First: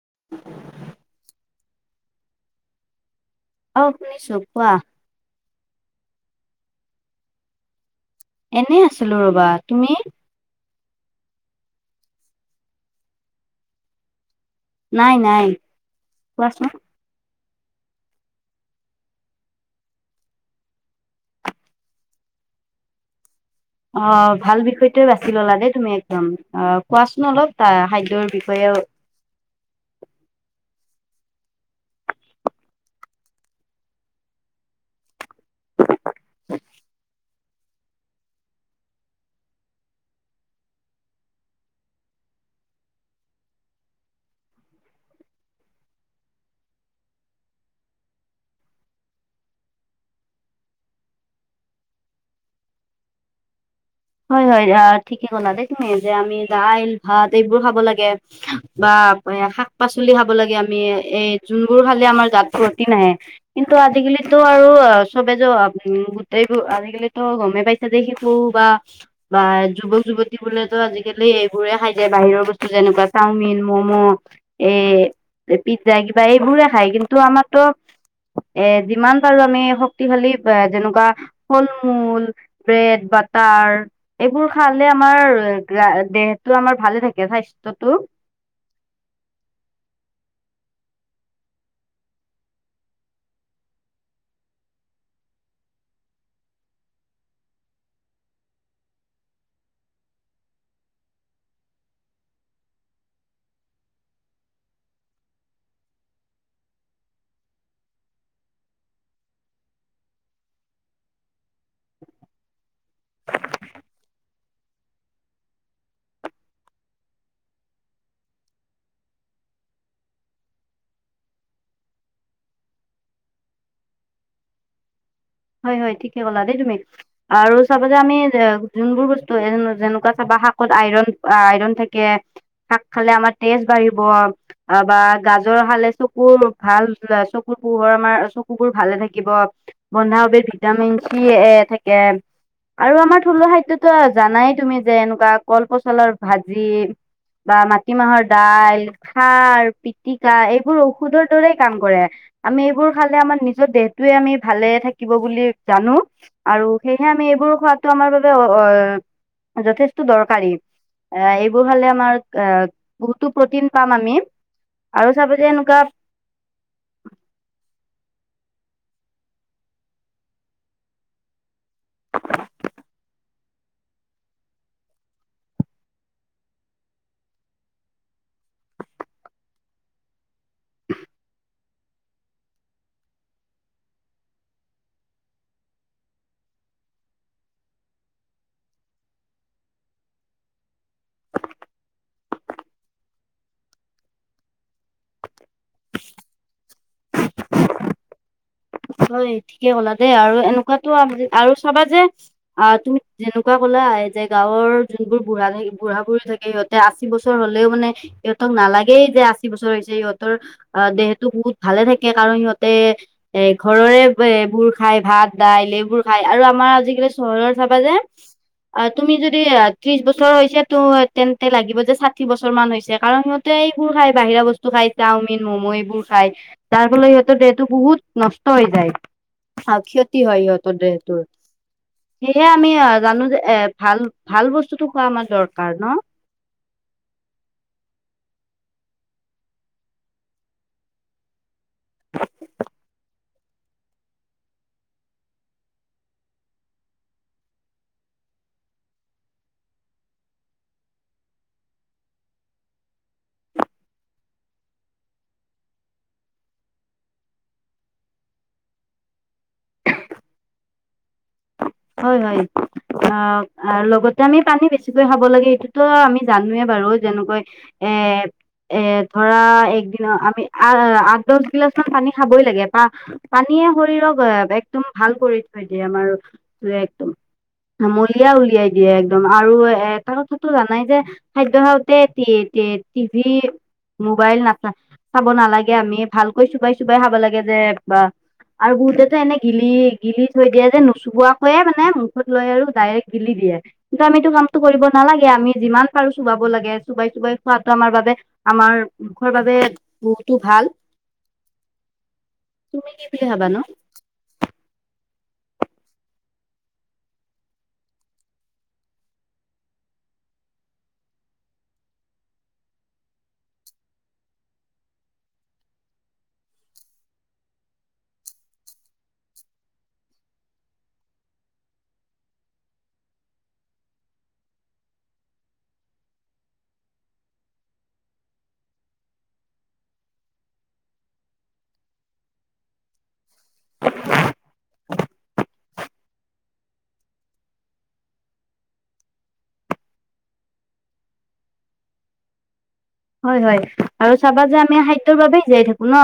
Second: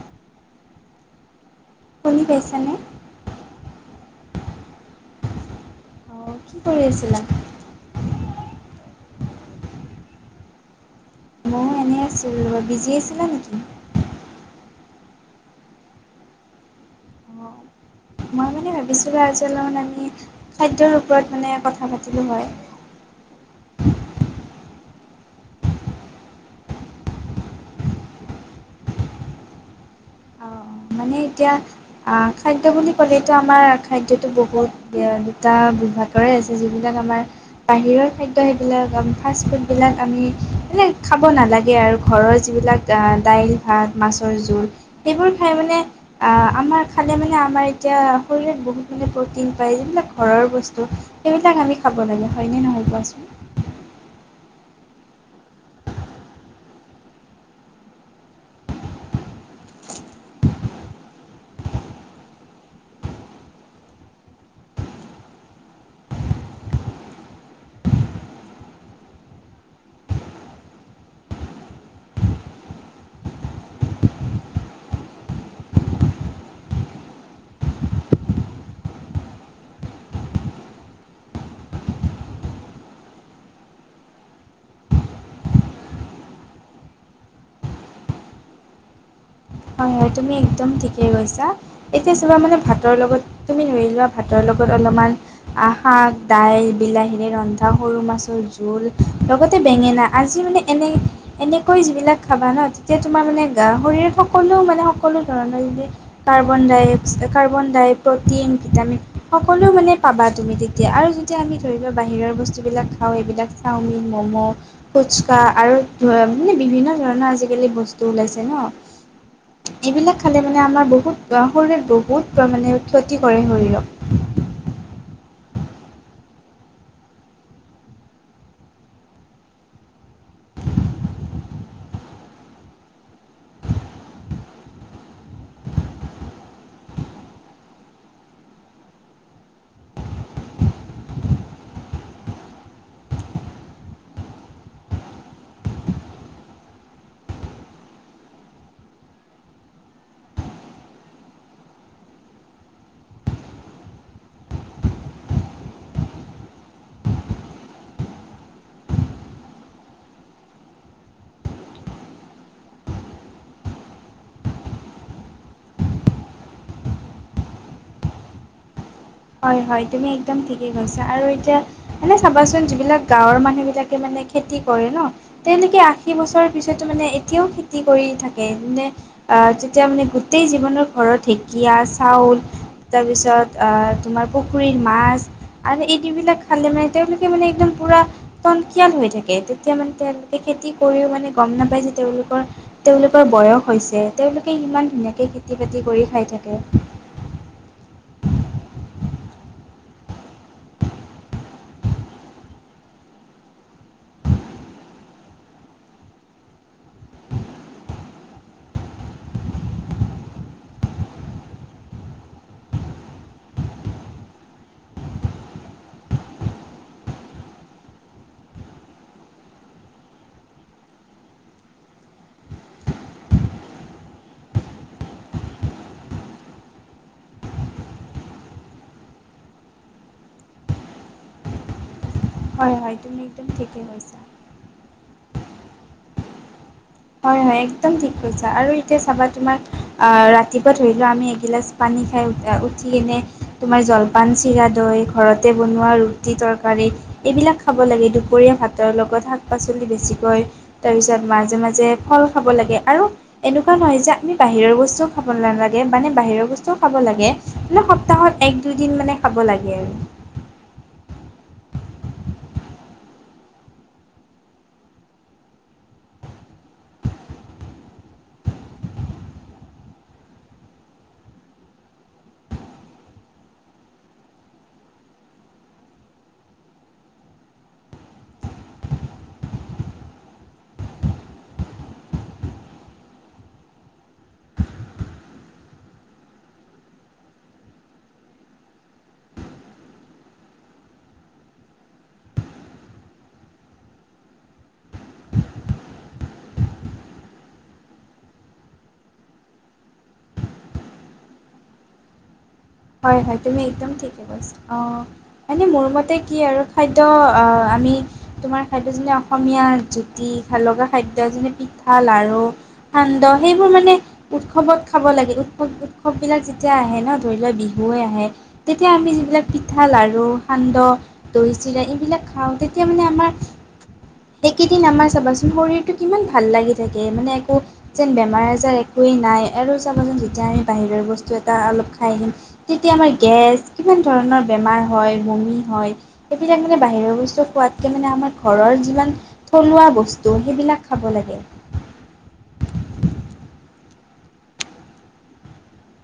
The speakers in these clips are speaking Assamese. [inaudible] শনি পাইছনে? অ', শুনিছো কোৱা অ', কি কৰি আছিলা। এনে আছিলো ৰবা, তুমি ময়ো এনেই আছিলো বিজি আছিলা নেকি নাই-নাই, কোৱাচোন মই মানে ভাবিছিলোঁ আজি অলপমান আমি, খাদ্যৰ ওপৰত মানে কথা পাতিলোঁ হয় [inaudible] অ', ভাল বিষয়টো বাছি ললা দেই তুমি একদম, অ', কোৱাচোন অলপ ত খাদ্যৰ বিষয়েও অ', মানে এতিয়া, আ', খাদ্য বুলি ক'লেতটো আমাৰ, খাদ্যয়তটো বহুত, দুটা'বি হৈয়ে আছে, যিবিলাক আমাৰ বাহিৰৰ খাদ্য সেইবিলাক আ, ফাষ্ট ফুড বিলাক আমি মানে খাব নালাগে, আৰু ঘৰৰ যি যিবিলাক দাইল ভাত মাছৰ জোল, সেইবোৰ খাই মানে আ-আমাৰ খালে মানে আমাৰ এতিয়া, শৰীৰত বহুত মানে প্ৰটিন পায় যিবিলাক ঘৰৰ বস্তু হেইবিলাক আমি খাব লাগে, হয়নে নহয় কোৱাচোন হয়-হয়, ঠিকে ক'লা দেই তুমি। যে আমি দাইল, ভাত এইবোৰ খাব লাগে বা শাক পাচলি খাব লাগে আমি এই যোনবোৰ খালে আমাৰ জাত প্ৰটিন আহে, কিন্তু আজিকালি তো আৰু, অ', চবে যে আ', গোটেবোৰ আজিকালিটো গমেই পাইছ যে শিকো বা বা যুৱক যুৱতী বোলেতো আজিকালি এইবোৰে খাই যায় বাহিৰৰ বস্তু যেনেকুৱা চাওমিন, মম মম' এই পিজ্জা কিবা এইবোৰে খায় কিন্তু আমাৰতো এ যিমান পাৰো আমি শক্তিশালী যেনেকুৱা ফল মূল ব্ৰেড বা বাটাৰ এইবোৰ খালে আমাৰ দেহটো আমাৰ ভালে থাকে স্বাস্থ্যটো [inaudible] হয়, হয় তুমি একদম ঠিকে কৈছা, এতিয়া চাবা মানে ভাতৰ লগত তুমি ধৰি লোৱা ভাতৰ লগত অলপমান শাক দাইল বিলাহীৰে ৰন্ধা সৰু মাছৰ জোল লগতে বেঙেনা আজি মানে এনেকৈ যিবিলাক খাবা ন তেতিয়া তোমাৰ মানে গাহৰি হওক সকলো মানে সকলো ধৰণৰ যেনে কাৰ্বন ডাই অক্সাই কাৰ্বন ডাই প্ৰ'টিন ভিটামিন সকলো মানে পাবা তুমি তেতিয়া আৰু যেতিয়া আমি ধৰি লোৱা বাহিৰৰ বস্তুবিলাক খাওঁ এইবিলাক চাওমিন ম'ম' ফুচকা আৰু মানে বিভিন্ন ধৰণৰ আজিকালি বস্তু ওলাইছে ন উ এইবিলাক খালে মানে আমাৰ বহুত শৰীৰত বহুত মানে ক্ষতি কৰে শৰীৰক [inaudible] হয়, হয় ঠিকে ক'লা দেই তুমি আৰু চাবা যে আমি যোনবোৰ বস্তু যেনেকুৱা চাবা শাকত আইৰণ আইৰণ থাকে শাক খালে আমাৰ তেজ বাঢ়িব বা গাত গাজৰ খালে চকুৰ ভাল চকুৰ পোহৰ আমাৰ চকুবোৰ ভালে থাকিব বন্ধাকবিত ভিটামিন চি এ থাকে আৰু আমাৰ থলুৱা খাদ্যতো জানাই তুমি যে এনেকুৱা কলপচলাৰ ভাজি বা মাটিমাহৰ দাইল খাৰ পিটিকা এইবোৰ ঔষধৰ দৰেই কাম কৰে আমি এইবোৰ খালে আমাৰ নিজৰ দেহটোৱে আমি ভালে থাকিব বুলি জানো, আৰু সেয়েহে আমি এইবোৰ খোৱাটো আমাৰ বাবে অ যথেষ্ট দৰকাৰী। এ এইবোৰ খালে আমাৰ এ বহুতো প্ৰ'টিন পাম আমি। আৰু চাব যে এনকুৱা [unintelligible] হয় হয় তুমি একদম ঠিকেই কৈছা, আৰু এতিয়া মানে চাবাচোন যিবিলাক গাঁওৰ মানুহ বিলাকে মানে খেতি কৰে ন, তেওঁলোকে আশী বছৰৰ পিছতো মানে এতিয়াও খেতি কৰি থাকে মানে আ যেতিয়া মানে গোটেই জীৱনৰ ঘৰত ঢেঁকীয়া চাউল তাৰপিছত অঁ তোমাৰ পুখুৰীৰ মাছ আৰু এইবিলাক খালে মানে তেওঁলোকে মানে একদম পোৰা টনকিয়াল হৈ থাকে তেতিয়া মানে তেওঁলোকে খেতি কৰিও মানে গম নাপায় যে তেওঁলোকৰ তেওঁলোকৰ বয়স হৈছে। তেওঁলোকে ইমান ধুনীয়াকে খেতি বাতি কৰি খায় থাকে। হয় ঠিকে ক'লা দেই আৰু এনেকুৱাতো আৰু চাবা যে অ তুমি যেনেকুৱা কলা যে গাঁৱৰ যোনবোৰ বুঢ়া বুঢ়া বুঢ়ী থাকে সিহঁতে আশী বছৰ হ'লেও মানে সিহঁতক নালাগে লাগেই যে আশী বছৰ হৈছে সিহঁতৰ দেহটো বহুত ভালে থাকে কাৰণ সিহঁতে এ ঘৰৰে এইবোৰ খায় ভাত দাইল এইবোৰ খায় আৰু আমাৰ আজিকালি চহৰত চাবা যে অ তুমি যদি ত্ৰিশ বছৰ হৈছে তো তেন্তে লাগিব যে ষাঠি বছৰ মান হৈছে কাৰণ সিহঁতে এইবোৰ খায় বাহিৰা বস্তু খায় চাওমিন ম'ম' এইবোৰ খায় তাৰ ফলত ইহঁতৰ দেহতো বহুত নষ্ট হৈ যায় আৰু ক্ষতি হয় সিহঁতৰ দেহটোৰ। সেয়হে আমি হয় হয় তুমি জানো যে একদম এ ঠিকে ভাল কৈছা ভাল বস্তুটো খোৱা আমাৰ দৰকাৰ ন? হয়-হয় একদম ঠিক কৈছা আৰু এতিয়া চাবা তুমাক আ, ৰাতিপুৱা ধৰি লোৱা আমি এগিলাচ পানী খাই উঠ উঠি কেনে তোমাৰ জলপান চিৰা -দৈ ঘৰতে বনোৱা ৰুটি-তৰকাৰী এইবিলাক খাব লাগে দুপৰীয়া ভাতৰ লগত শাক-পাচলি বেছিকৈ তাৰপিছত মাজে-মাজে যে ফল খাব লাগে আৰু এনেকুৱা নহয় যে আমি বাহিৰৰ বস্তুও খাব নালাগে মানে বাহিৰৰ বস্তু খাব লাগে মানে সপ্তাহত এক, দুইদিন মানে খাব লাগে আৰু। হয়-হয় অ', অ', লগতে আমি পানী বেছিকৈ খাব লাগে এইটোতো আমি জানোৱে পাৰোঁ যেনেকৈ এ-এ ধৰা এক দিনত আমি আৰ আঠ, দছ গিলাচ [unintelligible] পানী খাবই লাগে পা-পানীয়ে শৰীৰক একদম ভাল কৰি থৈ দিয়ে আমাৰ টোৱে একদম আমলিয়া উলিয়াই দিয়ে, একদম আৰু এটা কথাাতটো জানাই যে খাদ্য খাওঁতে তে তিভি মোবাইল নাটক চাব নালাগে আমি ভালকৈ চোবাই চোবাই খাব লাগে যে বা আৰু বহুতেতো এনে গিলি-গিলি থৈ দিয়ে যে নোচোবোৱাকে হয়ে মানে মুখত লৈ আৰু ডাইৰেক্ট গিলি দিয়ে। কিন্তু আমিতো কামটো কৰিব নালাগে। আমি যিমান পাৰো চোবাব খাব লাগে চুবাই চোবাই খোৱাটো আমাৰ বাবে আমাৰ মুখৰ বাবে বহুতো ভাল। তুমি কি হয়, বুলি হয় ভাবানো তুমি একদম ঠিকে কৈছা আহ মানে মোৰ মতে কি আৰু খাদ্য আমি তোমাৰ খাদ্য যেনে অসমীয়া জ্যুতি ভাল লগা খাদ্য যেনে পিঠা, লাৰু, সান্দহ সেইবোৰ মানে উৎসৱত খাব লাগে। উৎসৱ-উৎসৱ বিলাক যেতিয়া আহে ন' ধৰি লোৱা বি বৈ আহে তেতিয়া আমি যিবিলাক পিঠা লাড়ু সান্দহ দৈ চিৰা এইবিলাক খাওঁ তেতিয়া তেতিয়া মানে আমাৰ সেইকেইদিন আমাৰ চাবাচোন শৰীৰতটো কিমান ভাল লাগি থাকে। মানে একো যেন বেমাৰ আজাৰ একোৱে নাই আৰু চাবাচোন যেতিয়া আমি বাহিৰা বস্তু এটাৰ আমি খাই আহিম তেতিয়া গেছ কিমান ধৰণৰ বেমাৰ হয় বমি হয় [inaudible] বাহিৰা বস্তু খোৱাতকৈ আমাৰ ঘৰৰ যিবিলাক থলুৱা বস্ত সেইবিলাক খাব লাগে। হয় হয় আৰু চাবা যে আমি খাদ্যয়ৰ বাবোবেই জীয়াই থাকো ন।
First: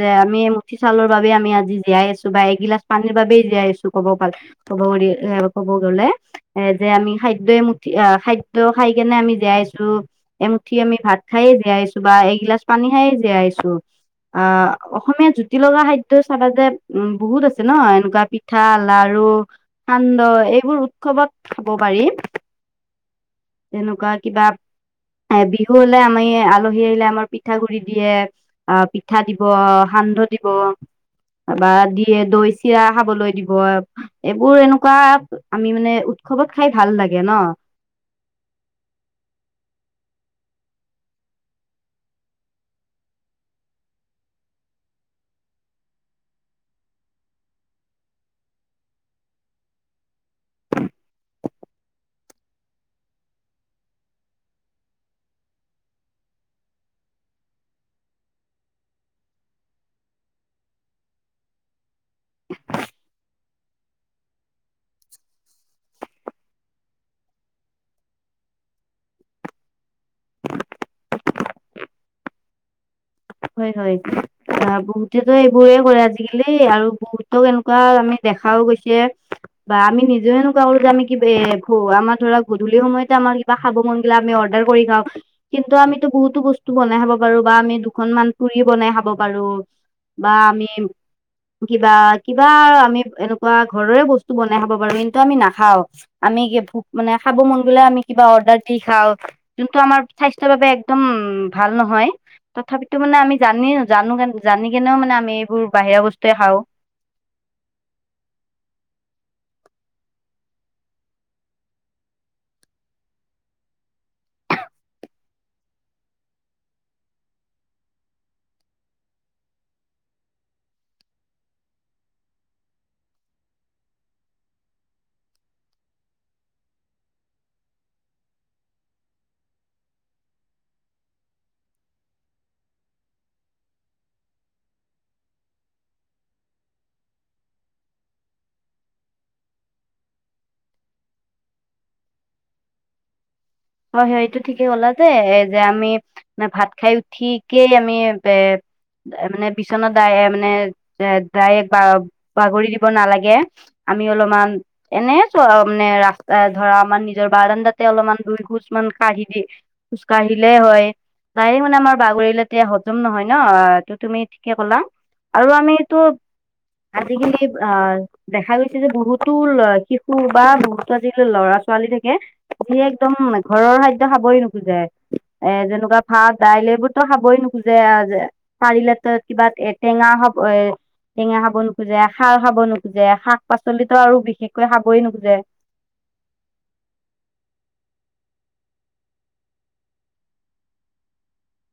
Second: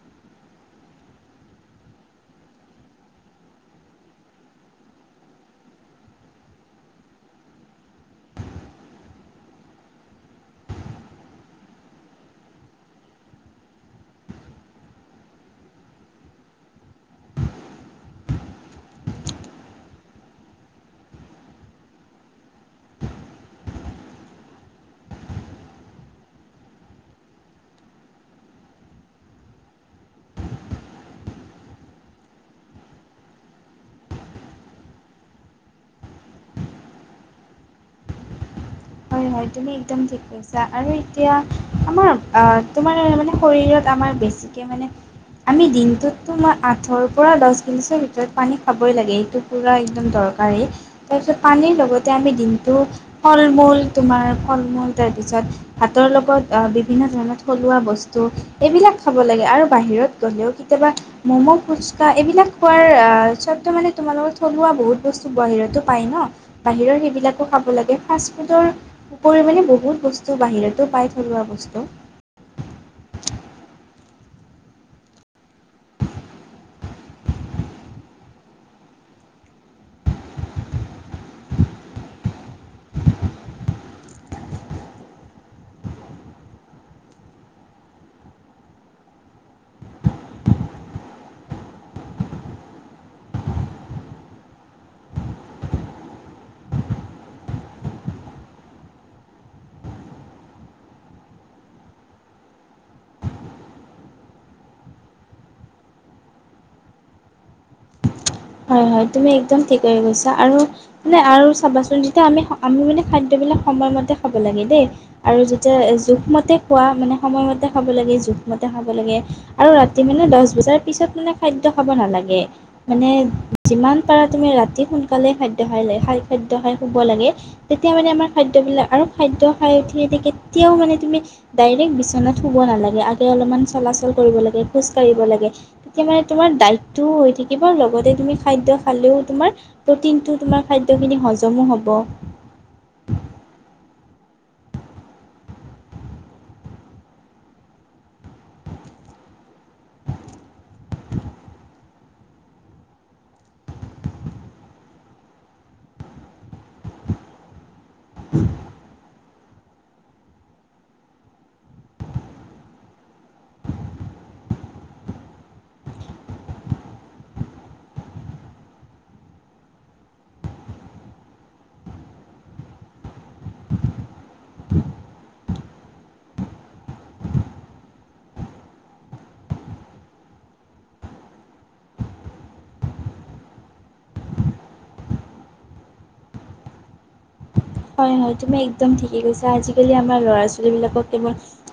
যে আমি মুঠি চাউলৰ বাবে আমি আমি আজি জীয়াই আছো। বা এগিলাচ পানীৰ বাবেই জীয়াই আছো্ কব পাৰ কব গ এ ক'ব গলে। এ যে আমি খাদ্য এ মুুঠি আহ খাদ্য খাই কেনে আমি জীয়াই আছো এমুঠি আমি ভাত খাইে জীয়াই আছো বা এগিলাচ পানী খায়ে জীয়াই আছো অ' অসমীয়া জুতি লগা খাদ্য চাবা যে উ বহুত আছে ন এনেকুৱা পিঠা লাৰু। আৰু সান্দহ এইবোৰ উৎসৱত খাব পাৰি। [inaudible] তেনেকুৱা কিবা, এহ বিহু আমি আলহী আহিলে আমাৰ পিঠাাগুৰি দিয়ে আহ পিঠা দিব সান্দহ দিব। বা দিয়ে দৈ চিৰা খাবলৈ দিব, এইবোৰ এনেকুৱা আমি মানে খবত খাই ভাল লাগে ন। [inaudible] হয়-হয় তুমি একদম ঠিক কৈছা আৰু এতিয়া আমাৰ অ', তোমাৰ মানে শৰীৰত আমাৰ বেছিকৈ মানে আমি দিনটোতো মই আঠৰ পৰা দহ গিলিছৰ ভিতৰত পানী খাবই লাগে। এইটো পুৰা একদম দৰ ৰ তাৰপিছত পানীৰ লগতে আমি দিনটো ফল মূল তোমাৰ ফল মূল তাৰপিছত ভাতৰ লগত বিভিন্ন ধৰণৰ থলুৱা বস্তু এইবিলাক খাব লাগে আৰু বাহিৰত গ'লেও কেতিয়াবা ম'ম' ফুচকা এইবিলাক খোৱাৰ স্ব মানে তোমালোকৰ থলুৱা বহুত বস্তু বাহিৰতো পায় ন', বাহিৰৰ সেইবিলাকো খাব লাগে ফাষ্ট ফুডৰ ওপৰিও বহুত বস্তু বাহিৰতো পাই থলোৱা বস্তু। হয়, হয়। অ বহুতেতো এইবোৰেই কৰে আজিকালি আৰু বহুত এনেকুৱা আমি দেখাও গৈছে বা আমি নিজেও এনেকুৱা কৰো যে আমি কিবি আমাৰ ধৰা গধূলি সময়তে আমাৰ কিবা খাব মন গিলা আমি অড্ৰাৰ কৰি খাওঁ, কিন্তু আমিতো বহুতো বস্তু বনাই খাব পাৰোঁ বা আমি অকনমান পুৰি বনাই খাব পাৰো বা আমি কিবা-কিবা আমি এনেকুৱা ঘৰৰে বস্তু বনাই খাব পাৰো। কিন্তু, আমি নাখাও। আমি ভোক মানে খাব মন গলে আমি কিবা অৰ্ডাৰ দি খাওঁ যোনটো আমাৰ স্বাস্থ্য বাবে একদম উ, ভাল নহয়। তথাপিতো মানে আমি জানিও জানো জানি কেনেও মানে আমি এইবোৰ বাহিৰা বস্তুৱে খাওঁ। [inaudible] হয়-হয় তুমি একদম ঠিকে কৈছা আৰু মানে আৰু চাবাচোন যেতিয়া আমি-আমি মানে খাদ্য বিলাক সময়মতে খাব লাগে দেই আৰু যেতিয়া জোখমতে খোৱা মানে সময়মতে খাব লাগে জোখমতে খাব লাগে আৰু ৰাতি মানে দহ বজাৰ পিছত মানে খাদ্য খাব নালাগে মানে যিমান পাৰা তুমি ৰাতি সোনকালে খাদ্য খাই লে খাই খাদ্য খাই শুব লাগে তেতিয়া মানে আমাৰ খাইদ [unintelligible] আৰু খাদ্য খাই উঠি [unintelligible] কেতিয়াও মানে দাইৰেক্ট বিছনাত শুব নালাগে আগে অলপ মান চলাচল কৰিব লাগে খোজকাঢ়িব লাগে তেতিয়া মানে তোমাৰ দাইটটো হৈ থাকিব লগতে তুমি খাদ্য খালেও তোমাৰ প্ৰটিনটো তোমাৰ খাদ্যখিনি হজমো হ'ব। [inaudible] হয়- হয় এইটো ঠিকেই হলা যে-যে আমি মানে ভাত খাই উঠিকেই আমি বে এ মানে বিছনা ডাই মানে এ ডাইৰেক্ট বা -বাগৰি দিব নালাগে আমি অলমান এনে চোৱা মানে ৰাস্তা ধৰা আমাৰ নিজৰ বাৰানদাতে অলপমান দুই [unintelligible] কাঢ়ি দি খোজকাঢ়িলে হয়। যাই মানে আমাৰ বাগৰিলে এতিয়া তে হজম নহয় ন, ত' তুমি ঠিকে কলা আৰু আমিটো আজিকালি অ, দেখা গৈছে যে বহুতোৰ শিশু বা বহুতো আজিকালি ল'ৰা ছোৱালী থাকে যিয়ে একদম ঘৰৰ খাদ্য খাবই নোখোজে এ যেনেকুৱা ভাত দাইল এইবোৰতো খাবই নোখোজে আজ পাৰিলেতো এ কিবা এ টেঙা হ'ব এ টেঙা খাব নোখোজে, খাৰ খাব নোখোজে, শাক পাচলিতো আৰু বিশেষকৈ খাবই নোখোজে। [inaudible] হয়, তুমি একদম ঠিকে কৈছা আজিকালি আমাৰ ল'ৰা ছোৱালীবিলাকক কেৱল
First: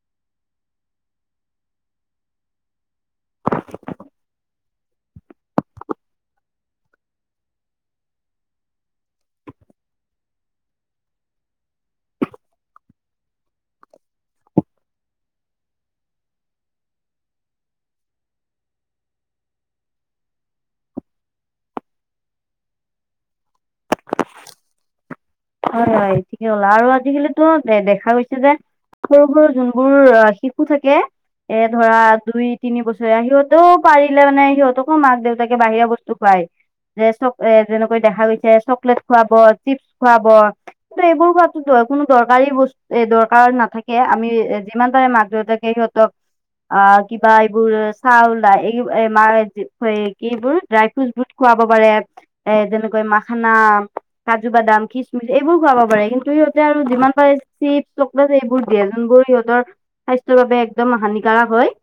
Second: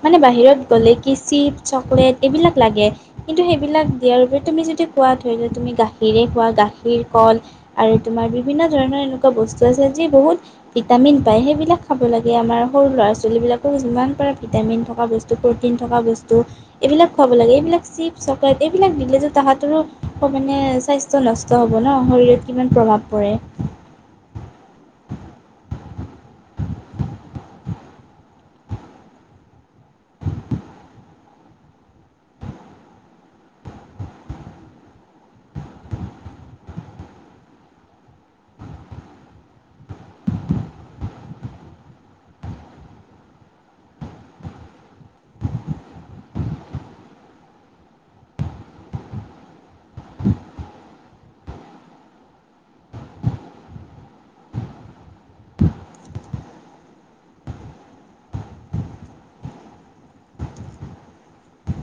মানে বাহিৰত গ'লে কি চি চিপ চকলেট এইবিলাক লাগে কিন্তু সেইবিলাক দিয়ৰবি তুমি যদি কোৱা ধৰি লোৱা যদি গাখীৰে খো পোৱা গাখীৰ, কল আৰু তোমাৰ বিভিন্ন ধৰণৰ এনেকুৱা বস্তু আছে যি বহুত ভিটামিন পায় সেইবিলাক খাব লাগে আমাৰ সৰু ল'ৰা ছোৱালীবিলাকো যিমান পাৰে ভিটামিন থকা বস্তুবোৰ মিন থকা বস্তু, এইবিলাক খুৱাব লাগে এইবিলাক চিপছ চকলেট এইবিলাক দিলে যে তাহাঁতৰো মানে এ স্বাস্থ্য নষ্ট হব ন' শৰীৰত কিমান প্ৰভাৱ পৰে। হয়, হয়, ঠিকে ক'লা আৰু আজিকালিতো এ দেখা গৈছে যে সৰু, সৰু যোনবোৰ শিশু থাকে এ ধৰা দুই তিনি বছৰে সিহঁতেও পাৰিলে মানে সিহঁতকো মাক দেউতাকে বাহিৰা বস্তু খুৱাই। যে চব এ যেনেকৈ দেখা গৈছে চকলেট খুৱাব চিপছ খুৱাব। কিন্তু এইবোৰ খোৱা কোনো দৰকাৰী বস্তু এ দৰকাৰ নাথাকে আমি যিমান পাৰে মাক দেউতাকে সিহঁতক অ, কিবা এইবোৰ চাউল [unintelligible] কি এইবোৰ ড্ৰাই ফ্ৰুট খুৱাব পাৰে, এ যেনেকৈ মাখানা, কাজু বাদাম। কিচমিচ এইবোৰ খোৱাব পাৰে, কিন্তু সিহঁতে আৰু যিমান পাৰে চিপছ চকলেট এইবোৰ দিয়ে যোনবোৰ সিহঁতৰ স্বাস্থ্যৰ বাবে একদম হানিকাৰক হয়,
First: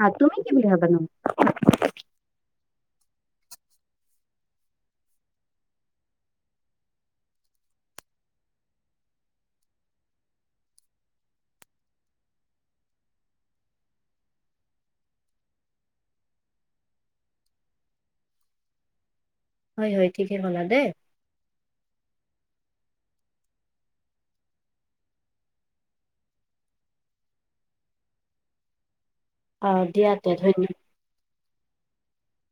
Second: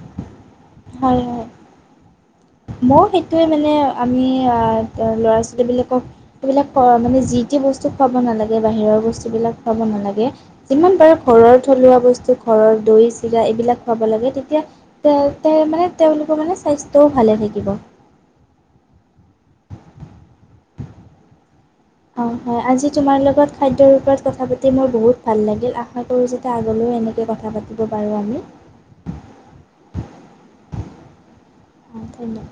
আহ তুমি কি [unintelligible] মই সেইটোৱে মানে আমি আহ ল'ৰা ছোৱালী বিলাকক সেবিলাক মানে যি টি বস্তু খোৱাব নালাগে বাহিৰৰ বস্তু বিলাক খাব নালাগে যিমান পাৰে ঘৰৰ থুৱা বস্তু ঘৰৰ দৈ চিৰা এইবিলাক খোৱাব লাগে। তেতিয়া তে মানে তেওঁলোকৰ মানে স্বাস্থ্যও ভালে থাক কিব হয়-হয় ঠিকেই কলা দেই অ, হয় আজি তোমাৰ লগত খাদ্যৰ ওপৰত কথা পাতি মোৰ বহুত ভাল লাগিল। আশা কৰো যে আগলৈ এনেকে কথা পাতিব পাৰোঁ আমি অ, দিয়াতে ধন্য অ, ধন্যবাদ